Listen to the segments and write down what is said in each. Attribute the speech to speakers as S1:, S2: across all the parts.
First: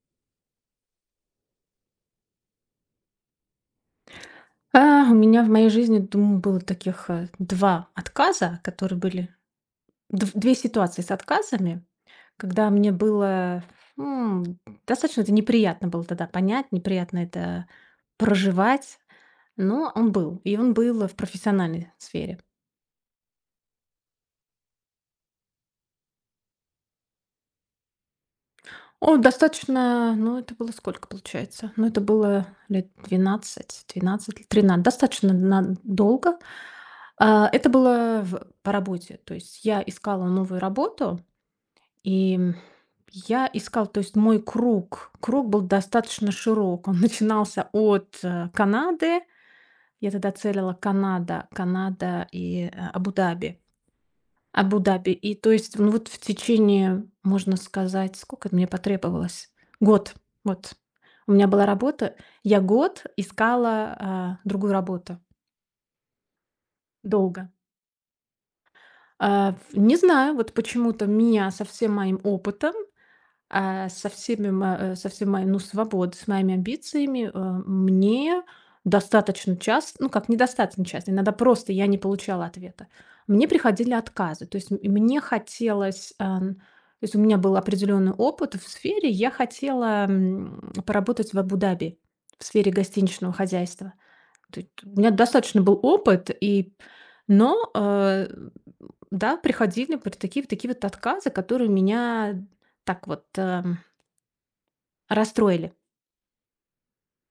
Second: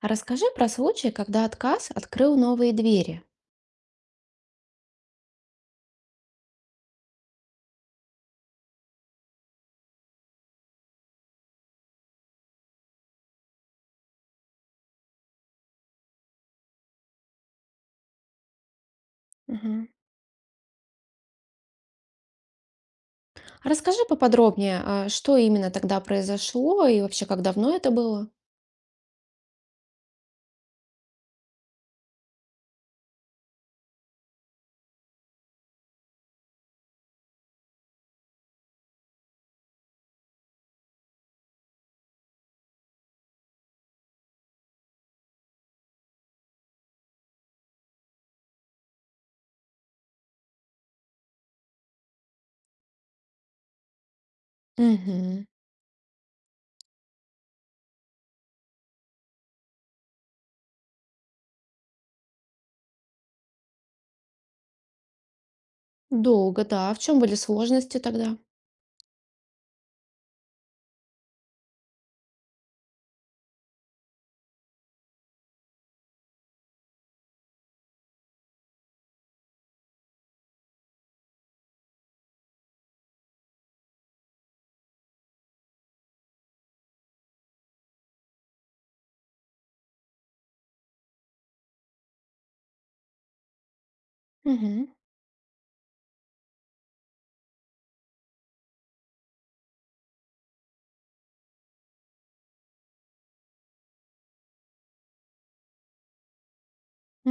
S1: А, расскажи про случай, когда отказ открыл новые двери.
S2: У меня в моей жизни, думаю, было таких два отказа, которые были две ситуации с отказами, когда мне было м, достаточно это неприятно было тогда понять, неприятно это проживать,
S1: Мгм.
S2: но он был, и он был в профессиональной сфере.
S1: А, расскажи поподробнее, что именно тогда произошло и вообще, как давно это было?
S2: Он достаточно, ну это было сколько получается? Ну это было лет 12, 12, 13, достаточно долго. Это было по работе, то есть я искала новую работу, И, я искала, то есть мой круг был достаточно широк. Он начинался от Канады. Я тогда целила Канада и Абу-Даби. Абу-Даби. И
S1: Угу.
S2: то есть, ну, вот в течение, можно сказать, сколько это мне потребовалось? Год. Вот. У меня была работа. Я год искала другую работу.
S1: Долго, да. А в чем были
S2: Долго.
S1: сложности тогда?
S2: А, ф не знаю, вот почему-то меня со всем моим опытом, со всеми со всей моей, ну, свободой, с моими амбициями, мне достаточно часто, ну, как недостаточно часто, иногда просто я не получала ответа. Мне приходили отказы. То есть мне хотелось, то есть у меня был определенный опыт в сфере, я хотела поработать в Абу-Даби в сфере гостиничного хозяйства. То есть у
S1: Угу.
S2: меня достаточно был опыт, но да, приходили вот такие вот отказы, которые меня так вот расстроили.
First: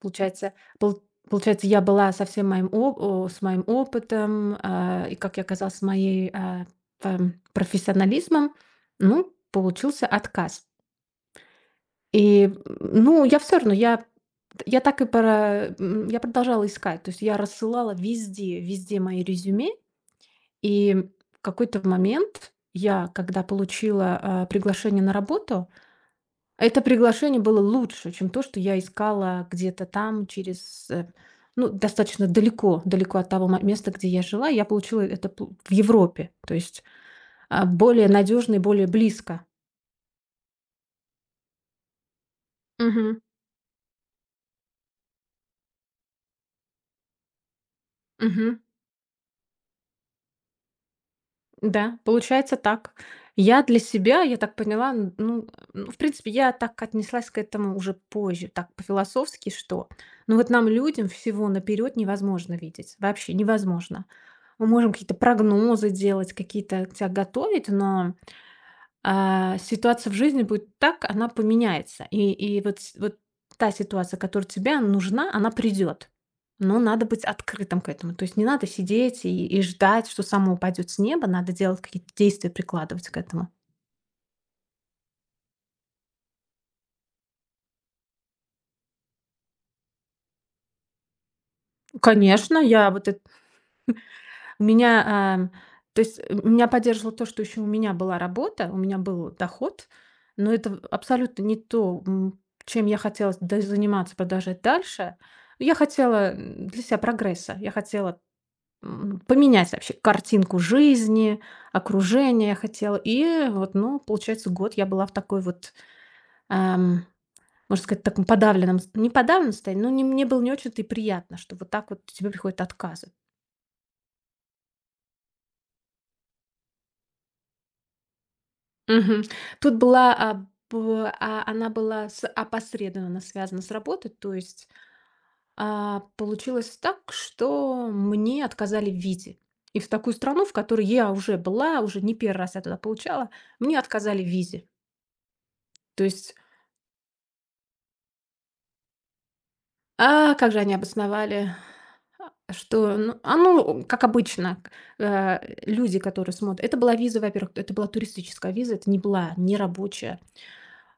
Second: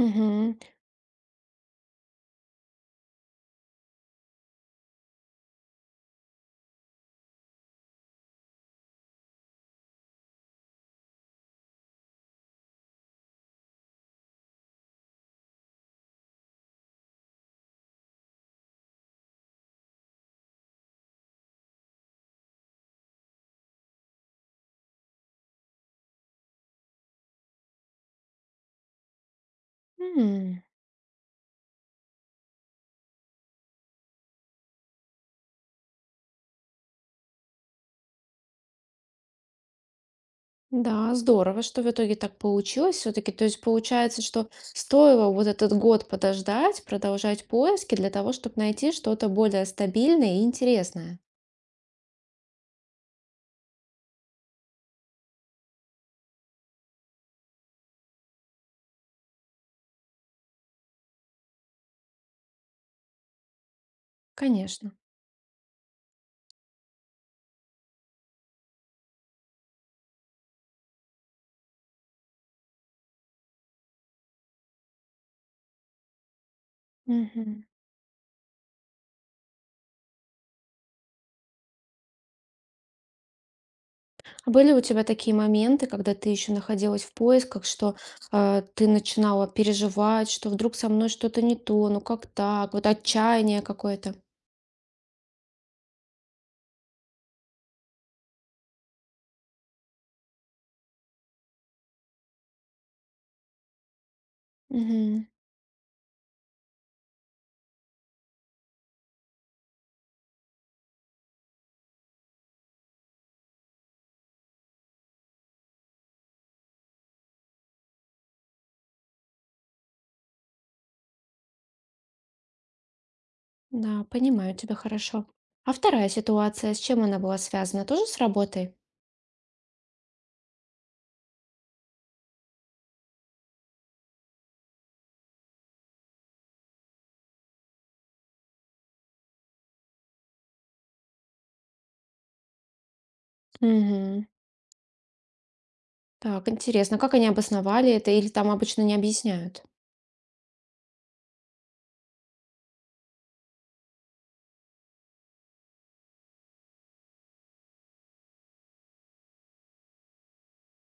S2: Получается, пол получается, я была со всем моим оп о с моим опытом, и, как я оказалась, с моей профессионализмом, ну, получился отказ. И ну, я все равно, я так и пора я продолжала искать. То есть я рассылала везде мои резюме. И в какой-то момент я, когда получила приглашение на работу, это приглашение было лучше, чем то, что я искала где-то там через ну, достаточно далеко, далеко от того ма места, где я жила. Я получила это пл в Европе, то есть более надежно и более близко.
S1: Да, здорово, что в итоге так получилось
S2: Мгм.
S1: все-таки. То есть получается, что стоило вот этот год подождать, продолжать поиски для того, чтобы
S2: Мгм.
S1: найти что-то более стабильное и интересное.
S2: Да, получается так. Я для себя, я так поняла, ну, в принципе, я так отнеслась к этому уже позже, так по-философски, что, ну вот нам, людям, всего наперед невозможно видеть, вообще невозможно. Мы можем
S1: Конечно.
S2: какие-то прогнозы делать, какие-то тебя готовить, но ситуация в жизни будет так, она поменяется. И вот та ситуация, которая тебе нужна, она придет. Но надо быть
S1: Мгм.
S2: открытым к этому. То есть не надо сидеть и ждать, что само упадет с неба. Надо делать какие-то действия, прикладывать к этому.
S1: А были у тебя такие моменты, когда ты еще находилась в поисках, что ты начинала переживать, что вдруг со мной что-то не то, ну как
S2: Конечно,
S1: так, вот
S2: я вот это...
S1: отчаяние какое-то.
S2: У меня... ам, то есть меня поддерживало то, что еще у меня была работа, у меня был доход, но это абсолютно не то чем я хотела заниматься, продолжать дальше.
S1: Мгм.
S2: Я хотела для себя прогресса, я хотела поменять вообще картинку жизни, окружение я хотела. И вот, ну, получается, год я была в такой вот, эм, можно сказать, таком подавленном, не подавленном состоянии, но не, мне было не очень-то и приятно, что вот так вот тебе приходят отказы.
S1: Да, понимаю тебя хорошо. А вторая ситуация, с чем она была связана? Тоже с работой?
S2: Мгм. Тут была, она была опосредованно связана с работой, то есть получилось так, что мне отказали в визе. И в такую страну, в которой я уже была, уже не первый раз я туда получала, мне отказали в
S1: Мгм.
S2: визе. То есть
S1: Так, интересно, как они обосновали это или там обычно не объясняют?
S2: А, как же они обосновали, что, ну, ну, как обычно, э, люди, которые смотрят, это была виза, во-первых, это была туристическая виза, это не была не рабочая.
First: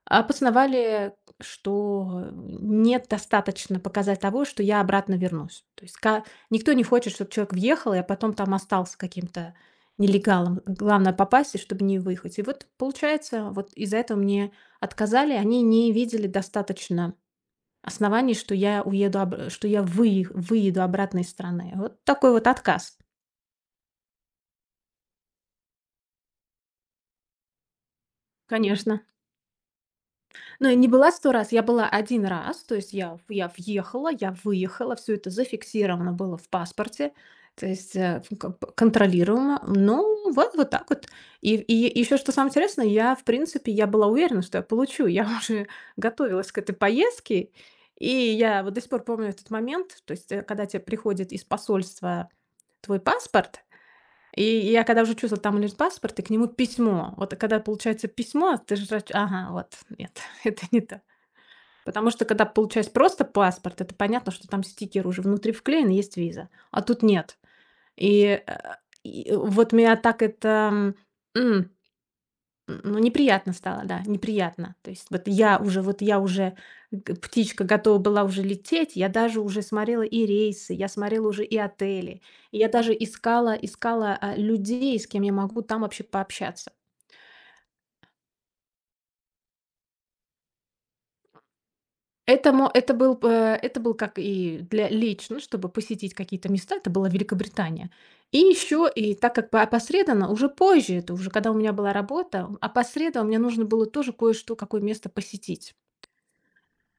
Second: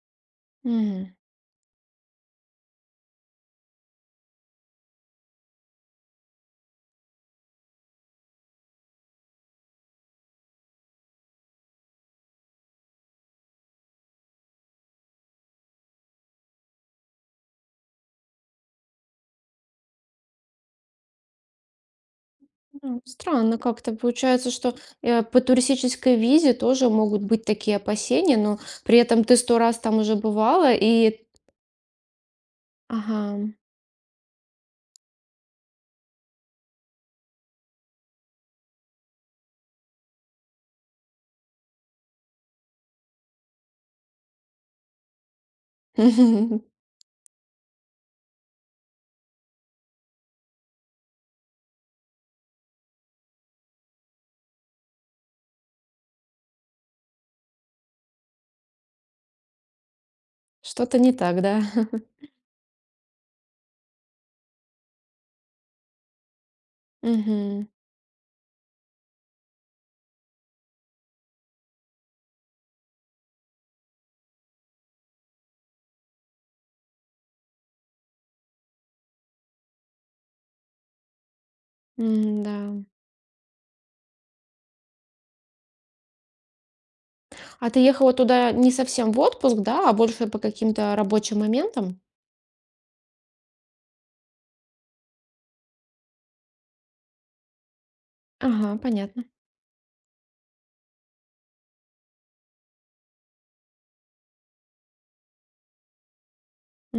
S1: Мгм.
S2: Обосновали, что нет достаточно показать того, что я обратно вернусь. То есть ка никто не хочет, чтобы человек въехал, а потом там остался каким-то нелегалом. Главное попасть, и чтобы не выехать. И вот получается, вот из-за этого мне отказали. Они не видели достаточно оснований, что я уеду обр что я выеду обратно из страны. Вот такой вот отказ,
S1: Ну, странно как-то. Получается, что по туристической визе тоже могут быть такие опасения, но при
S2: конечно.
S1: этом ты сто раз там уже
S2: Но
S1: бывала,
S2: я не была
S1: и
S2: 100 раз, я была один раз. То есть я
S1: Ага.
S2: въехала, я выехала, все это зафиксировано было в паспорте, то есть, э, ф как бы контролируемо. Ну, вот так вот. И еще что самое интересное, я, в принципе, я была уверена, что я получу. Я уже готовилась к этой поездке, и я вот до сих пор помню этот момент. То есть, когда тебе приходит из посольства твой паспорт. И я когда уже чувствовала, там лежит паспорт, и к нему письмо. Вот когда получается письмо, ты же сразу чу ага, вот, нет, это не
S1: Что-то
S2: то.
S1: не так, да?
S2: Потому что когда получается просто паспорт, это понятно, что там стикер уже внутри вклеен и есть виза, а тут нет.
S1: Мгм.
S2: И, э, и вот меня так это, ну, неприятно стало, да, неприятно. То есть вот я уже, г птичка готова была уже лететь, я даже уже смотрела и рейсы, я смотрела уже и отели,
S1: М,
S2: и я
S1: да.
S2: даже искала людей, с кем я могу там вообще пообщаться.
S1: А ты ехала туда не совсем в отпуск, да, а больше по каким-то рабочим моментам?
S2: Это мо это был, это был как и для лично, чтобы посетить какие-то места, это была Великобритания. И
S1: Ага,
S2: еще, и
S1: понятно.
S2: так как по опосредованно, уже позже, это уже когда у меня была работа, опосредованно мне нужно было тоже кое-что, какое место посетить.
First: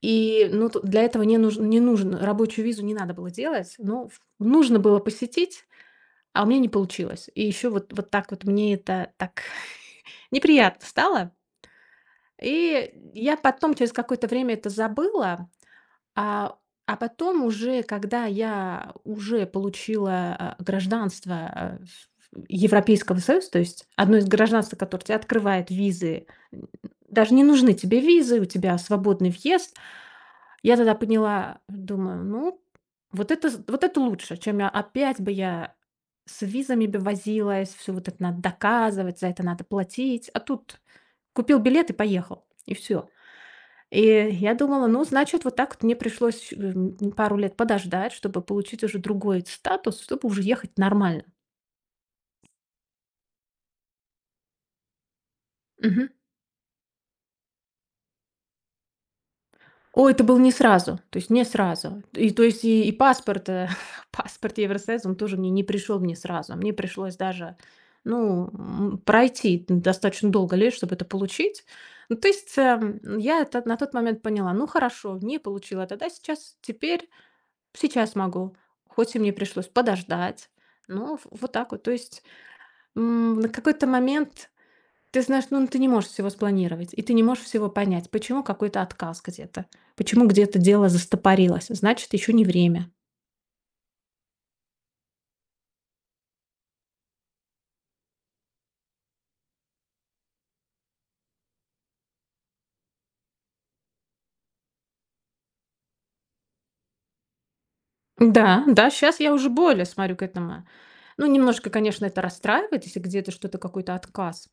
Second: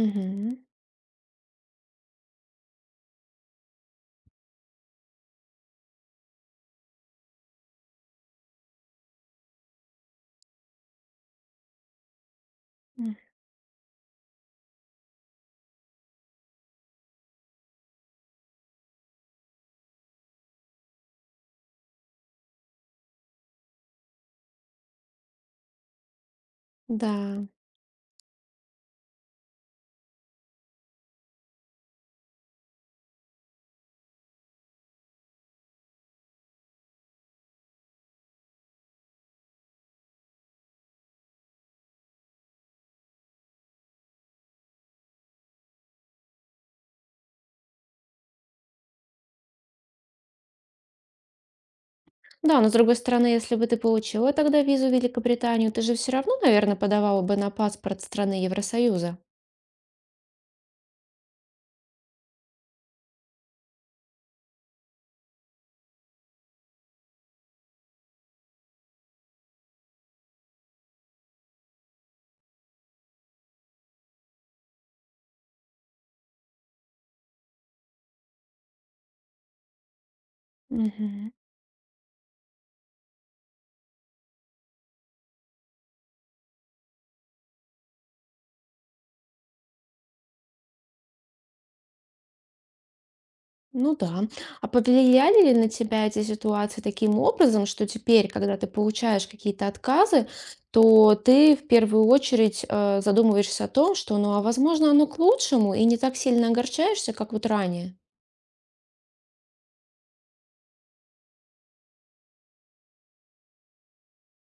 S2: И, ну, тут для этого не нужен, рабочую визу не надо было делать, но ф нужно было посетить, а у меня не получилось. И еще вот так вот мне это так неприятно стало. И
S1: М,
S2: я потом через какое-то время это забыла, а а потом уже, когда я уже получила гражданство, а, ф Европейского Союза, то есть одно из гражданств, которое те открывает визы, н
S1: да.
S2: даже не нужны тебе визы, у тебя свободный въезд. Я тогда поняла, думаю, ну, вот это з вот это лучше, чем я опять бы я с визами бы возилась, всё вот это надо доказывать, за это надо платить. А тут купил билет и поехал, и все. И я думала, ну, значит, вот так вот мне пришлось, пару лет подождать, чтобы получить уже другой статус, чтобы уже ехать нормально.
S1: Да, но с другой стороны, если бы ты получила тогда визу в Великобританию, ты же все равно, наверное, подавала бы на паспорт страны Евросоюза.
S2: Ой, это был не сразу, то есть не сразу. И то есть и паспорт, паспорт Евросоюза, он тоже мне не пришел мне сразу. Мне пришлось даже, ну, пройти достаточно долго лет, чтобы это получить. Ну, то есть, я это на тот момент поняла: ну, хорошо, не получила тогда, сейчас, теперь, сейчас могу. Хоть и мне пришлось подождать. Ну, в
S1: Мгм.
S2: вот так вот. То есть, на какой-то момент ты знаешь, ну ты не можешь всего спланировать, и ты не можешь всего понять, почему какой-то отказ где-то, почему где-то дело застопорилось, значит, еще не время.
S1: Ну да. А повлияли ли на тебя эти ситуации таким образом, что теперь, когда ты получаешь какие-то отказы, то ты в первую очередь задумываешься о том, что, ну, а возможно, оно к лучшему, и не так сильно огорчаешься, как вот ранее.
S2: Да, да, сейчас я уже более смотрю к этому. Ну, немножко, конечно, это расстраивает, если где-то что-то, какой-то отказ.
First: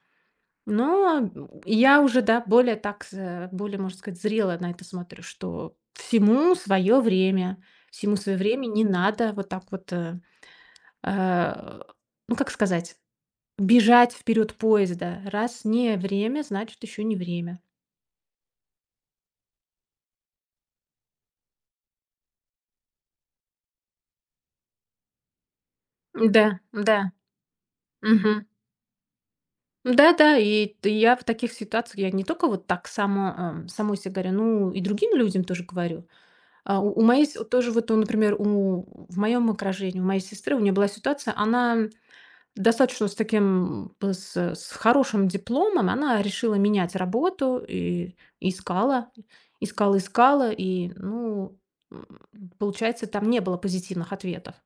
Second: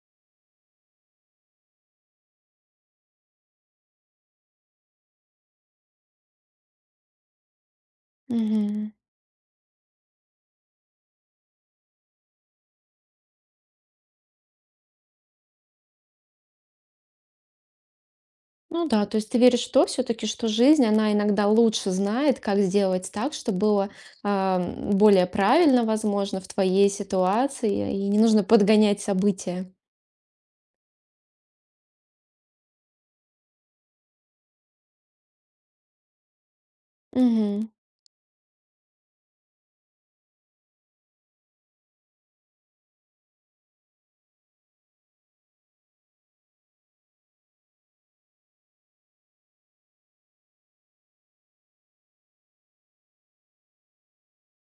S2: Но я уже, да, более так, более, можно сказать, зрело на это смотрю, что всему свое время не
S1: Мгм.
S2: надо вот так вот, э, ну, как сказать, бежать вперед поезда. Раз не время, значит, еще не время.
S1: Ну да, то есть ты веришь в то все-таки, что жизнь, она иногда лучше знает, как сделать так, чтобы было более правильно, возможно,
S2: Да,
S1: в твоей
S2: да.
S1: ситуации, и не нужно
S2: Мгм.
S1: подгонять события.
S2: Да-да, и т я в таких ситуациях, я не только вот так само, самой се говорю, ну и другим людям тоже говорю. У моей с тоже вот, ну, например, у в моем окружении, у моей сестры, у нее была ситуация, она достаточно с таким, п с хорошим дипломом она решила менять работу и искала, искала, искала. И, ну, м, получается, там не было позитивных ответов.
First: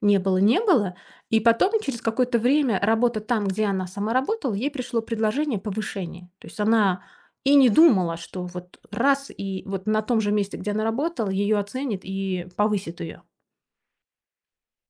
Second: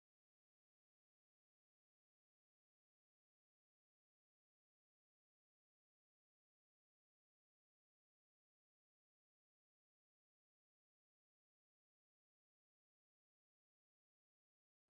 S2: Не было, не было. И потом, через какое-то время, работа там, где она сама работала, ей пришло предложение повышения. То есть она и не думала, что вот раз и вот на том же месте, где она работала, ее оценит и повысит ее.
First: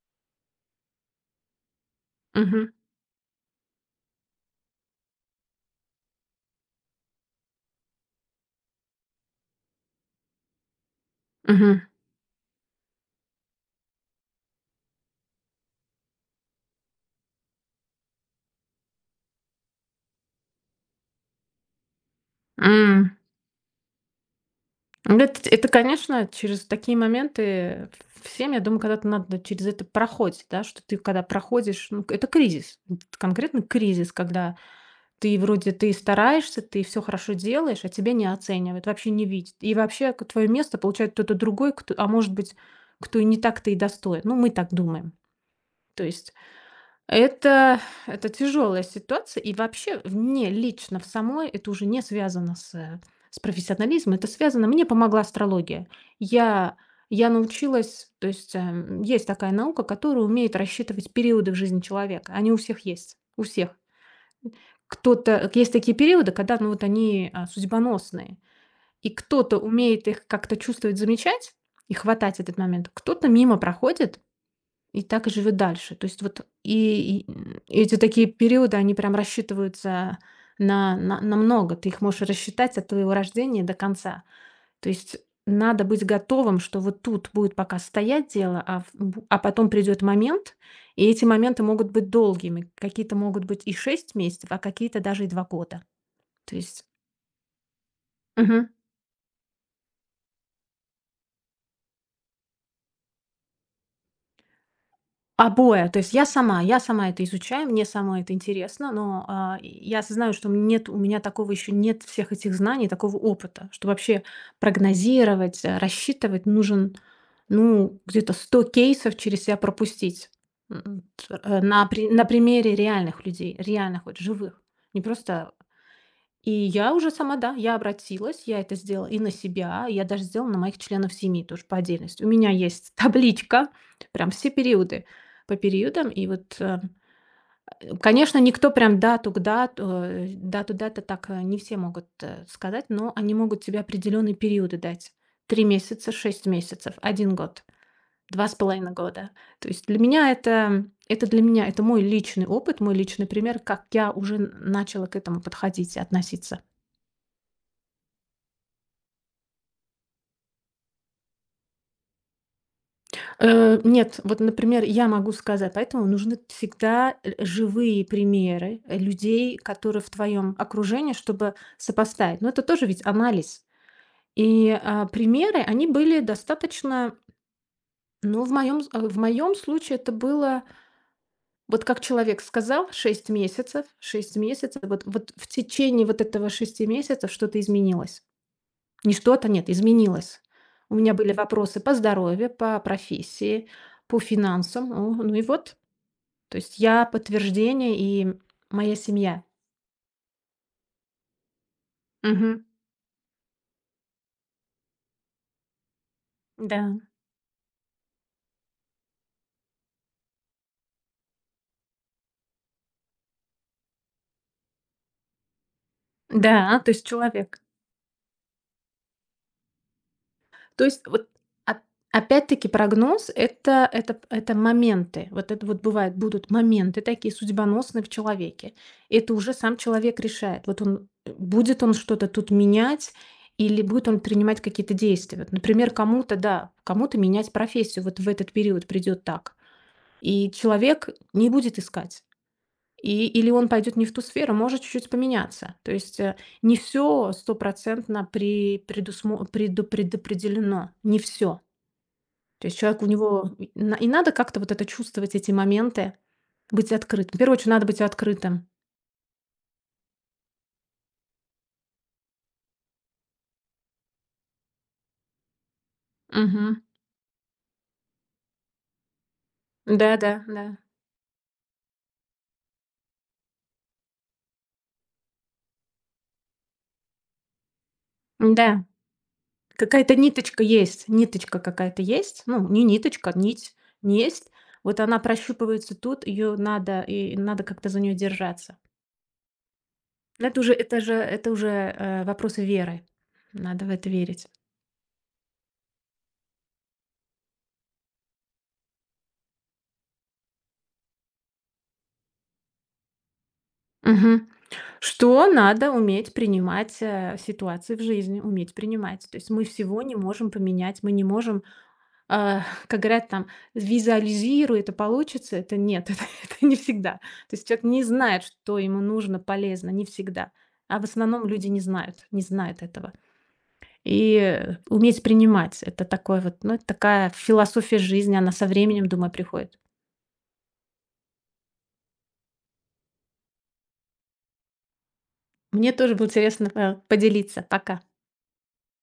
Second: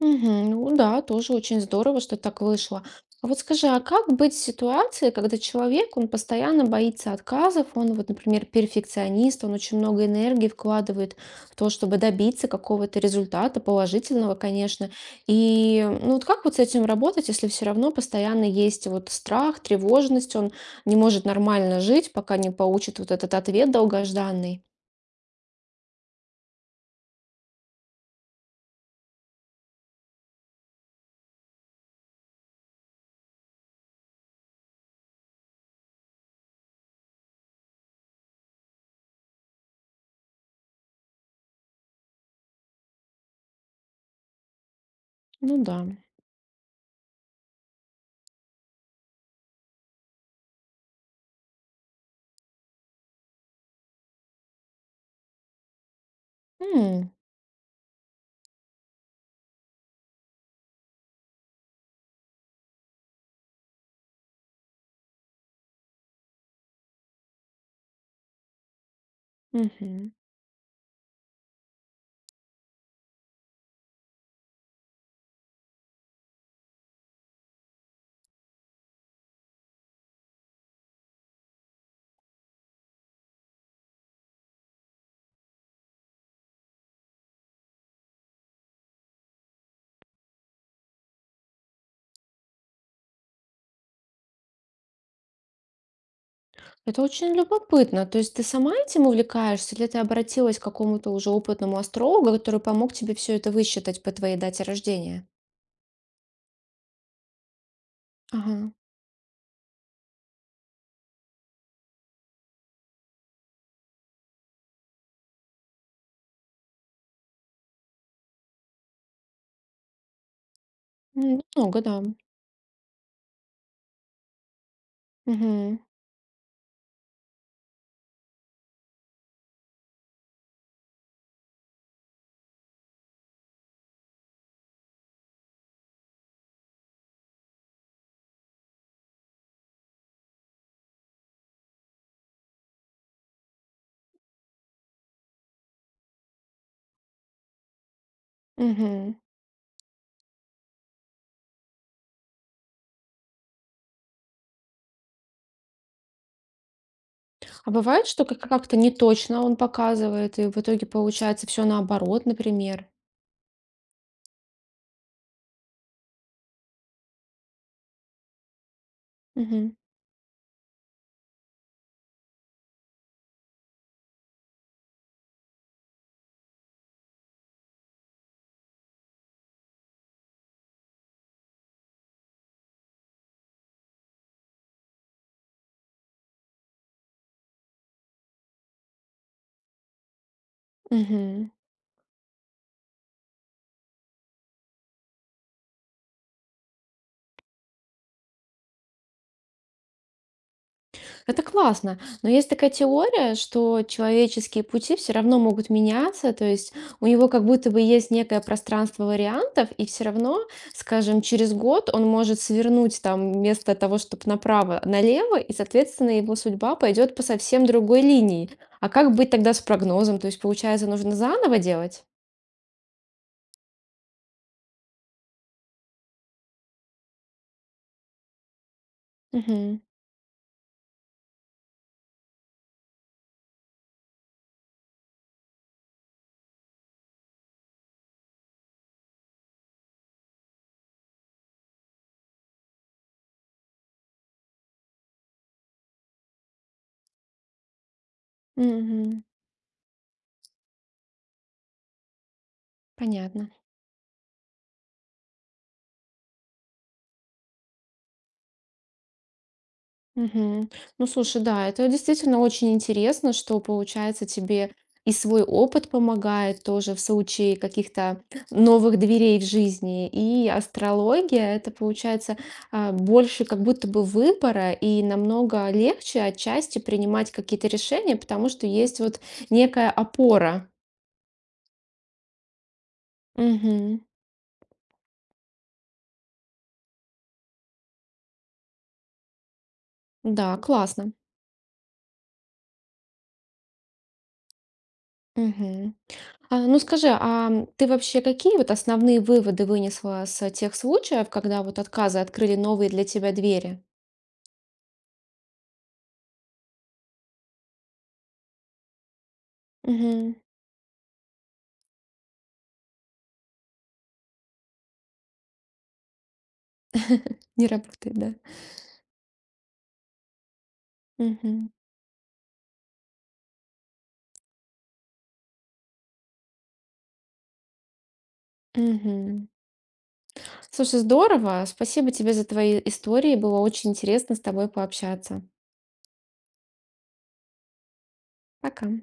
S1: Мгм. Ну да, тоже очень здорово, что так
S2: Мгм.
S1: вышло. А вот скажи, а как быть в ситуации, когда человек, он постоянно боится отказов, он вот, например, перфекционист, он очень много энергии вкладывает в то,
S2: Мгм.
S1: чтобы добиться какого-то результата, положительного, конечно. И ну вот как вот с этим работать, если все равно постоянно есть вот страх, тревожность, он не может нормально жить, пока не получит вот этот ответ долгожданный?
S2: Ну, это, конечно, через такие моменты всем, я думаю, когда-то надо через это проходить, да, что ты когда проходишь, ну, это кризис, конкретно кризис, когда ты вроде ты стараешься, ты все хорошо делаешь, а тебя не оценивают, вообще не видят. И вообще твое место получает кто-то другой, кто, а может быть, кто и не так-то и достоин. Ну, мы так думаем.
S1: Ну да.
S2: То есть это это тяжелая ситуация. И вообще, в мне лично в самой это уже не связано с с профессионализмом. Это связано, мне помогла астрология. Я
S1: М,
S2: я научилась, то есть, есть такая наука, которая умеет рассчитывать периоды в жизни человека. Они у всех есть, у всех. Кто-то есть такие периоды, когда, ну, вот они судьбоносные, и кто-то умеет
S1: мгм.
S2: их как-то чувствовать, замечать и хватать этот момент, кто-то мимо проходит и так и живет дальше. То есть вот эти такие периоды, они прям рассчитываются на много. Ты их можешь рассчитать от твоего рождения до конца. То есть надо быть готовым, что вот тут будет пока стоять дело, потом придет момент, и эти моменты могут быть долгими. Какие-то могут быть и 6 месяцев, а какие-то даже и 2 года. То есть...
S1: Это очень любопытно. То есть ты
S2: Мгм.
S1: сама этим увлекаешься, или ты обратилась к какому-то уже опытному астрологу, который помог тебе все это высчитать по твоей дате рождения?
S2: Обои. То есть я сама это изучаю, мне самой это
S1: Ага.
S2: интересно, но я осознаю, что нет у меня такого, еще нет всех этих знаний, такого опыта, что вообще прогнозировать, рассчитывать нужен, ну, где-то 100 кейсов через себя пропустить,
S1: Много,
S2: на
S1: да.
S2: при на примере реальных людей, реальных вот живых, не просто.
S1: Мгм.
S2: И я уже сама, да, я обратилась, я это сделала и на себя, я даже сделала на моих членов семьи тоже по отдельности. У меня есть табличка, прям все периоды по периодам. И вот, конечно, никто прям дату к дату, дату дата так не все могут сказать, но они могут тебе определенные периоды дать. Три месяца, шесть месяцев, один год, два с половиной
S1: Мгм.
S2: года. То есть для меня это для меня, это мой личный опыт, мой личный пример, как я уже начала к этому подходить и относиться.
S1: А бывает, что как-то не точно он показывает, и в итоге получается все наоборот, например.
S2: Нет, вот, например, я могу сказать, поэтому нужны всегда живые примеры людей,
S1: Мгм.
S2: которые в твоем окружении, чтобы сопоставить. Но это тоже ведь анализ. И примеры, они были достаточно, ну, в моем случае это было, вот как человек сказал, 6 месяцев, вот, вот в течение вот этого шести месяцев что-то изменилось. Не что-то, нет, изменилось. У меня были
S1: Мгм.
S2: вопросы по здоровью, по профессии, по финансам. Ну и вот. То есть я подтверждение, и моя семья.
S1: Это классно, но есть
S2: Мгм.
S1: такая теория, что человеческие пути все равно могут меняться, то есть
S2: Да.
S1: у него как будто бы есть некое пространство вариантов, и все равно, скажем, через год он может свернуть там вместо того, чтобы направо, налево, и, соответственно, его судьба
S2: Да, то есть
S1: пойдет по
S2: человек.
S1: совсем другой линии. А как быть тогда с прогнозом? То есть,
S2: То
S1: получается,
S2: есть
S1: нужно
S2: вот
S1: заново
S2: оп
S1: делать?
S2: опять-таки, это моменты. Вот это вот бывает, будут моменты такие судьбоносные в человеке. Это уже сам
S1: Мгм.
S2: человек решает. Вот он, будет он что-то тут менять или будет он принимать какие-то действия. Вот, например, кому-то, да, кому-то менять профессию вот в этот период придет так. И человек не будет искать. Или он пойдет не в ту сферу, может чуть-чуть поменяться. То есть, не все стопроцентно при
S1: Мгм.
S2: предусмо преду предопределено, не все. То есть человек, у
S1: Понятно.
S2: него и на и надо как-то вот это чувствовать, эти моменты, быть открытым. В первую очередь надо быть открытым.
S1: Мгм. Ну, слушай, да, это действительно очень интересно, что получается тебе и свой опыт помогает
S2: Мгм.
S1: тоже в случае каких-то новых дверей в жизни,
S2: Да-да,
S1: и
S2: да.
S1: астрология, это получается больше как будто бы выбора и намного легче отчасти принимать какие-то решения,
S2: Да
S1: потому что
S2: да.
S1: есть вот некая
S2: Какая-то ниточка
S1: опора.
S2: есть, ниточка какая-то есть. Ну, не ниточка, нить
S1: Мгм.
S2: есть. Вот она прощупывается тут, ее надо как-то за нее держаться. Но
S1: Да,
S2: это уже это
S1: классно.
S2: же это уже, вопрос веры. Надо в это верить.
S1: Мгм. Ну скажи, а ты вообще какие вот основные выводы вынесла с тех случаев, когда вот отказы открыли новые для тебя двери?
S2: Мгм. Что надо уметь принимать, ситуации в жизни, уметь принимать. То есть мы всего не
S1: Мгм.
S2: можем поменять, мы не можем, а, как говорят там: "Визуализируй, это получится". Это нет, это не всегда. То есть
S1: Не
S2: человек не
S1: работает, да?
S2: знает, что ему нужно, полезно, не всегда. А в основном люди
S1: Мгм.
S2: не знают, не знают этого. И уметь принимать — это такое вот, ну, это такая философия жизни, она со временем, думаю,
S1: Мгм.
S2: приходит.
S1: Слушай, здорово. Спасибо тебе за твои истории. Было очень интересно с тобой пообщаться.
S2: Мне тоже было интересно, поделиться. Пока.
S1: Пока.